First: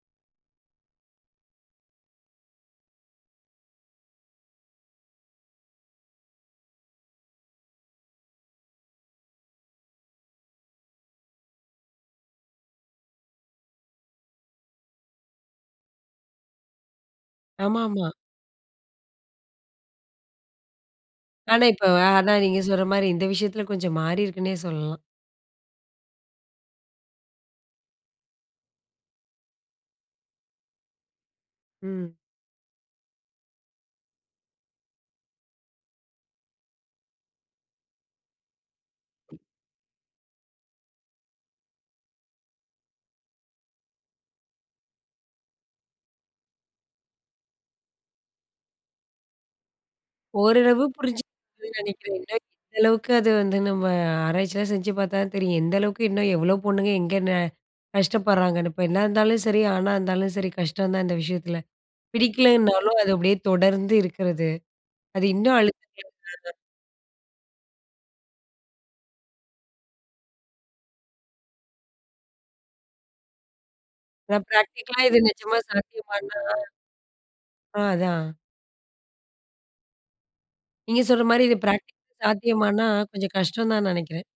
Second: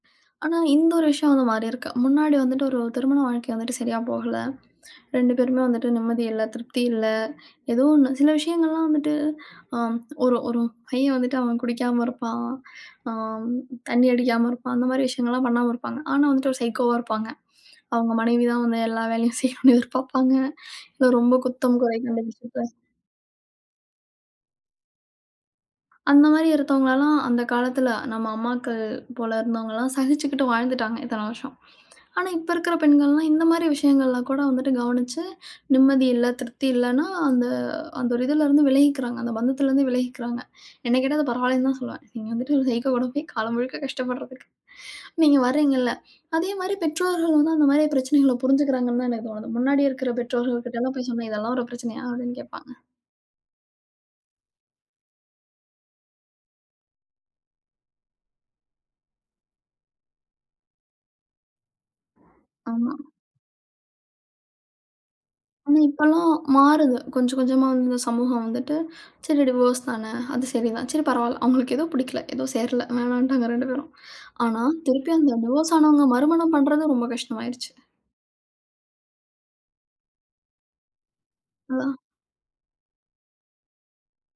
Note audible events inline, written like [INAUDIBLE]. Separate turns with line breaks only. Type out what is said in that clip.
ஆனா, இந்த ஒரு விஷயம் வந்து மாறி இருக்கு. முன்னாடி வந்துட்டு, ஒரு திருமண வாழ்க்கை வந்துட்டு சரியா போகல, 2 பேருமே வந்துட்டு நிம்மதி இல்ல, திருப்தி இல்ல, ஏதோ ஒண்ணு. சில விஷயங்கள்லாம் வந்துட்டு அ, ஒரு ஒரு பையன் வந்துட்டு அவன் குடிக்காம இருப்பான், ஆ தண்ணி அடிக்காம இருப்பான், அந்த மாரி விஷயங்கள்லாம் பண்ணாம இருப்பாங்க. ஆனா, வந்துட்டு சைக்கோவா இருப்பாங்க.
ஆமாமா.
அவங்க மனைவி தான் வந்து எல்லா வேலையும் செய்யணும்னு எதிர்பார்ப்பாங்க. இல ரொம்ப
ஆனா,
குத்தம்
இப்ப
குறை
ஆனா,
கண்டுபிடிச்சு
நீங்கச்
பேசறது
சொல்ற மாரி இந்த விஷயத்துல கொஞ்சம் மாறியிருக்குன்னே சொல்லலாம்.
அந்த மாரி, இருத்தவங்கல்லாம் அந்தக் காலத்துல, நம்ம அம்மாக்கள் போல இருந்தவங்கலாம் சகிச்சுக்கிட்டு வாழ்ந்துட்டாங்க இத்தனை வருஷம்.
ம்.
ஆனா, இப்ப இருக்குற பெண்கள்லாம் இந்த மாரி விஷயங்கள்லாம் கூட வந்துட்டு கவனிச்சு நிம்மதி இல்ல, திருப்தி இல்லைன்னா அந்த அந்த ஒரு இதுல இருந்து விலகிக்கிறாங்க. அந்த, பந்தத்துல இருந்து விலகிக்கிறாங்க. என்னகேட்ட, அது பரவால்லன்னுதான் சொல்லுவேன். இங்க இருந்துட்டு, ஒரு சைக்கோ கூட போய் காலம் முழுக்க கஷ்டப்படுறதுக்கு. நீங்க வர்றீங்க இல்ல. அதே மாரி பெற்றோர்களும், அந்த மாரி, பிரச்சனைகளை புரிஞ்சுக்கிறாங்கன்னுதான் எனக்குத் தோணுது. முன்னாடி இருக்கிற,
ஓரளவு
பெற்றோர்கள்கிட்டல்லாம் போய்
புரிஞ்சு
சொன்னா, இதெல்லாம் ஒரு
[UNINTELLIGIBLE]
பிரச்சனையா?
நெனைக்கிறேன். [UNINTELLIGIBLE]
அப்படின்னு, கேட்பாங்க.
எந்த அளவுக்கு அது வந்து நம்ம ஆராய்ச்சிலாம் செஞ்சு பார்த்தா தான் தெரியும். எந்தளவுக்கு இன்னும் எவ்ளோ பொண்ணுங்க எங்க ந கஷ்டப்படுறாங்கனு, பெண்ணா இருந்தாலும் சரி, ஆணா இருந்தாலும் சரி, கஷ்டம்தான் இந்த விஷயத்துல.
ஆமா.
பிடிக்கலைனாலும் அது அப்படியே தொடர்ந்து இருக்கறது. அது இன்னும்
ஆனா,
அழுத்தம்
இப்பலாம்
[UNINTELLIGIBLE]
மாறுது. கொஞ்சம், கொஞ்சமா இந்தச் சமூகம் வந்துட்டு, சரி டிவோர்ஸ்தானே அது சரிதான். சரி பரவாயில்ல, அவங்களுக்கு ஏதோ பிடிக்கல, ஏதோ சேரல, வேணாம்ன்டா வேற 2 பேரும்.
அதான்
ஆனா,
பிராக்டிகல்லா
திருப்பி
இது
அந்த
நிஜமா
டிவோர்ஸ் ஆனவங்க
சாத்தியமான்னா?
மறுமணம் பண்றது ரொம்ப கஷ்டமாயிருச்சு.
அ, அதான். நீங்கச் சொல்ற மாரி இது
அவ்ளோதான்.
பிராக்டிகல்க்கு சாத்தியமானா கொஞ்சம் கஷ்டம்தான் நினைக்கிறேன்.